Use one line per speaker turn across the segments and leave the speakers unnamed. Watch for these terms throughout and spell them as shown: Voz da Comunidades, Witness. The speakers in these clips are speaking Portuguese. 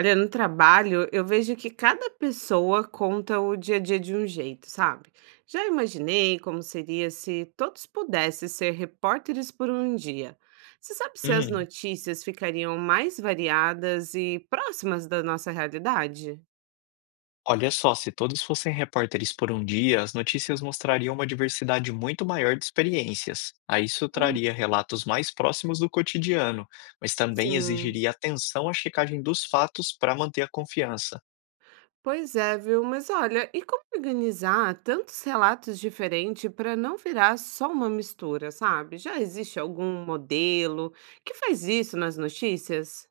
Olha, no trabalho, eu vejo que cada pessoa conta o dia a dia de um jeito, sabe? Já imaginei como seria se todos pudessem ser repórteres por um dia. Você sabe se as
Hum,
notícias ficariam mais variadas e próximas da nossa realidade?
olha só, se todos fossem repórteres por um dia, as notícias mostrariam uma diversidade muito maior de experiências. Aí isso
Hum,
traria relatos mais próximos do cotidiano, mas também
Sim.
exigiria atenção à checagem dos fatos para manter a confiança.
Pois é, viu? Mas olha, e como organizar tantos relatos diferentes para não virar só uma mistura, sabe? Já existe algum modelo que faz isso nas notícias?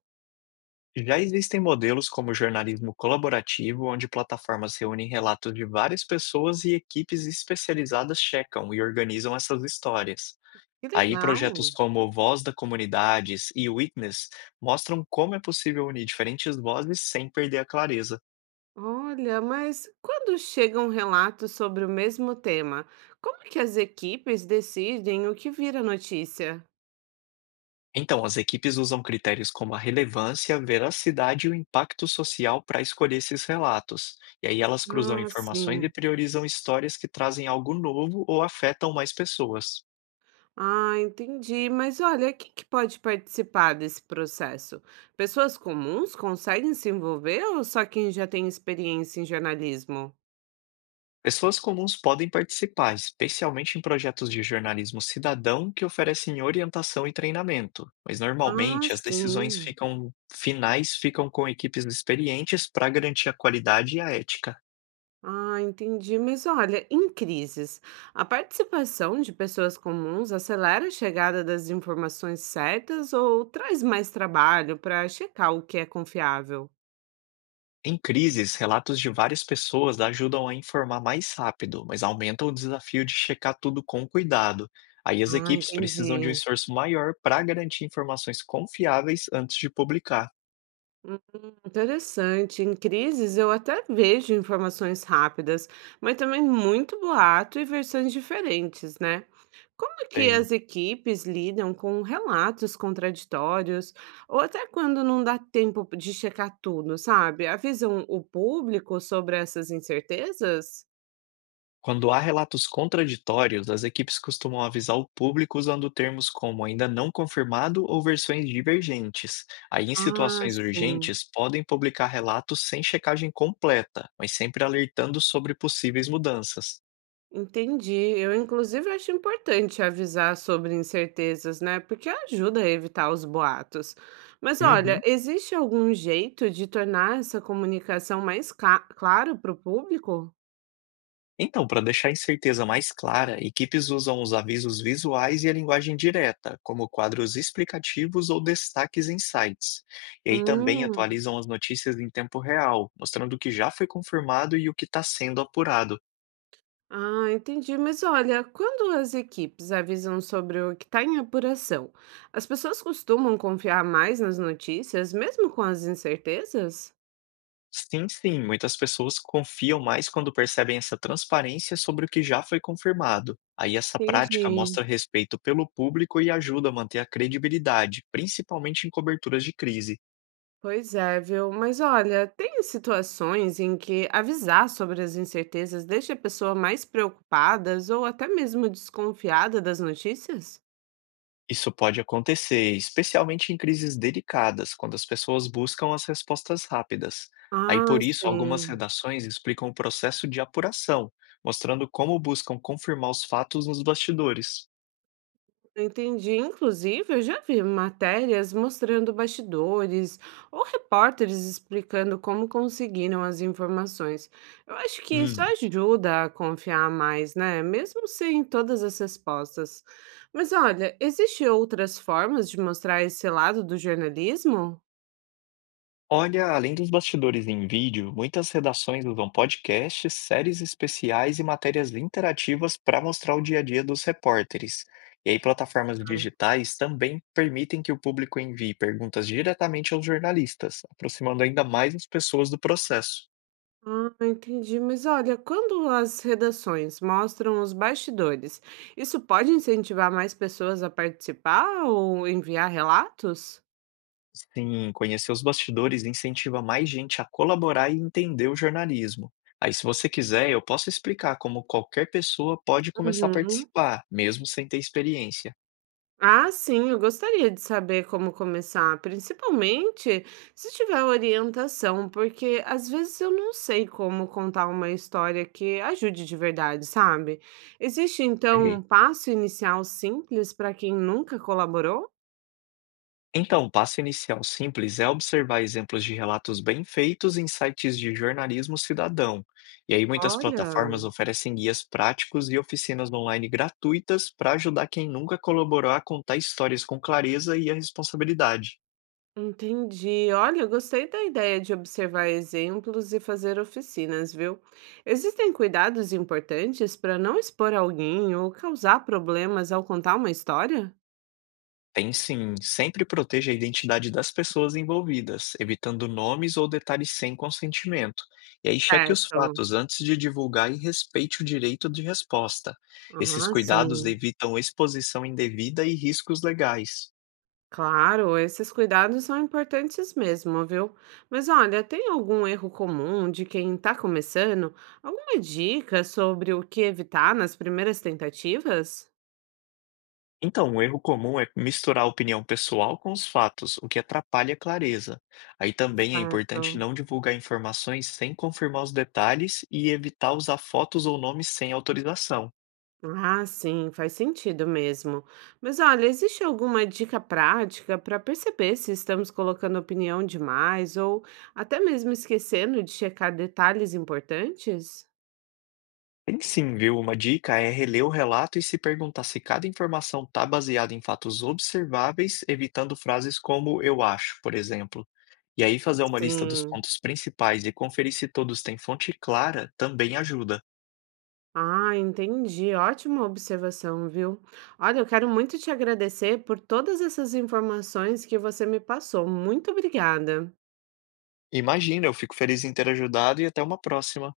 Já existem modelos como o jornalismo colaborativo, onde plataformas reúnem relatos de várias pessoas e equipes especializadas checam e organizam essas histórias.
Que
Aí projetos
legal.
como Voz da Comunidades e Witness mostram como é possível unir diferentes vozes sem perder a clareza.
Olha, mas quando chega um relato sobre o mesmo tema, como é que as equipes decidem o que vira notícia?
Então, as equipes usam critérios como a relevância, veracidade e o impacto social para escolher esses relatos. E aí elas cruzam
Ah,
informações e
sim.
priorizam histórias que trazem algo novo ou afetam mais pessoas.
Ah, entendi. Mas olha, quem que pode participar desse processo? Pessoas comuns conseguem se envolver ou só quem já tem experiência em jornalismo?
Pessoas comuns podem participar, especialmente em projetos de jornalismo cidadão que oferecem orientação e treinamento, mas
Ah,
normalmente as decisões
sim.
ficam finais ficam com equipes experientes para garantir a qualidade e a ética.
Ah, entendi. Mas olha, em crises, a participação de pessoas comuns acelera a chegada das informações certas ou traz mais trabalho para checar o que é confiável?
Em crises, relatos de várias pessoas ajudam a informar mais rápido, mas aumentam o desafio de checar tudo com cuidado. Aí as
Ah,
equipes precisam de um
entendi.
esforço maior para garantir informações confiáveis antes de publicar.
Hum, interessante. Em crises, eu até vejo informações rápidas, mas também muito boato e versões diferentes, né? Como que
Bem,
as equipes lidam com relatos contraditórios, ou até quando não dá tempo de checar tudo, sabe? Avisam o público sobre essas incertezas?
quando há relatos contraditórios, as equipes costumam avisar o público usando termos como ainda não confirmado ou versões divergentes. Aí, em
Ah,
situações
sim.
urgentes, podem publicar relatos sem checagem completa, mas sempre alertando sobre possíveis mudanças.
Entendi. Eu, inclusive, acho importante avisar sobre incertezas, né? Porque ajuda a evitar os boatos. Mas olha,
Uhum.
existe algum jeito de tornar essa comunicação mais clara para o público?
Então, para deixar a incerteza mais clara, equipes usam os avisos visuais e a linguagem direta, como quadros explicativos ou destaques em sites. E aí também
Hum.
atualizam as notícias em tempo real, mostrando o que já foi confirmado e o que está sendo apurado.
Ah, entendi. Mas olha, quando as equipes avisam sobre o que está em apuração, as pessoas costumam confiar mais nas notícias, mesmo com as incertezas?
Sim, sim, muitas pessoas confiam mais quando percebem essa transparência sobre o que já foi confirmado. Aí essa prática
Entendi.
mostra respeito pelo público e ajuda a manter a credibilidade, principalmente em coberturas de crise.
Pois é, viu? Mas olha, tem situações em que avisar sobre as incertezas deixa a pessoa mais preocupada ou até mesmo desconfiada das notícias?
Isso pode acontecer, especialmente em crises delicadas, quando as pessoas buscam as respostas rápidas. Aí
Ah,
por isso, algumas
sim.
redações explicam o processo de apuração, mostrando como buscam confirmar os fatos nos bastidores.
Entendi. Inclusive, eu já vi matérias mostrando bastidores ou repórteres explicando como conseguiram as informações. Eu acho que isso
Hum,
ajuda a confiar mais, né? Mesmo sem todas as respostas. Mas olha, existem outras formas de mostrar esse lado do jornalismo?
Olha, além dos bastidores em vídeo, muitas redações usam podcasts, séries especiais e matérias interativas para mostrar o dia a dia dos repórteres. E aí, plataformas digitais também permitem que o público envie perguntas diretamente aos jornalistas, aproximando ainda mais as pessoas do processo.
Ah, entendi. Mas olha, quando as redações mostram os bastidores, isso pode incentivar mais pessoas a participar ou enviar relatos?
Sim, conhecer os bastidores incentiva mais gente a colaborar e entender o jornalismo. Aí, se você quiser, eu posso explicar como qualquer pessoa pode começar a
Uhum.
participar, mesmo sem ter experiência.
Ah, sim, eu gostaria de saber como começar, principalmente se tiver orientação, porque às vezes eu não sei como contar uma história que ajude de verdade, sabe? Existe então um
Ei,
passo inicial simples para quem nunca colaborou?
então, o passo inicial simples é observar exemplos de relatos bem feitos em sites de jornalismo cidadão. E aí, muitas
Olha,
plataformas oferecem guias práticos e oficinas online gratuitas para ajudar quem nunca colaborou a contar histórias com clareza e a responsabilidade.
entendi. Olha, eu gostei da ideia de observar exemplos e fazer oficinas, viu? Existem cuidados importantes para não expor alguém ou causar problemas ao contar uma história?
Tem sim, sempre proteja a identidade das pessoas envolvidas, evitando nomes ou detalhes sem consentimento. E aí cheque os
Certo.
fatos antes de divulgar e respeite o direito de resposta. Esses
Ah, sim.
cuidados evitam exposição indevida e riscos legais.
Claro, esses cuidados são importantes mesmo, viu? Mas olha, tem algum erro comum de quem está começando? Alguma dica sobre o que evitar nas primeiras tentativas?
Então, um erro comum é misturar a opinião pessoal com os fatos, o que atrapalha a clareza. Aí também é importante
Certo.
não divulgar informações sem confirmar os detalhes e evitar usar fotos ou nomes sem autorização.
Ah, sim, faz sentido mesmo. Mas olha, existe alguma dica prática para perceber se estamos colocando opinião demais ou até mesmo esquecendo de checar detalhes importantes?
Tem sim, viu? Uma dica é reler o relato e se perguntar se cada informação está baseada em fatos observáveis, evitando frases como eu acho, por exemplo. E aí fazer uma lista dos
Sim.
pontos principais e conferir se todos têm fonte clara também ajuda.
Ah, entendi. Ótima observação, viu? Olha, eu quero muito te agradecer por todas essas informações que você me passou. Muito obrigada.
Imagina, eu fico feliz em ter ajudado e até uma próxima.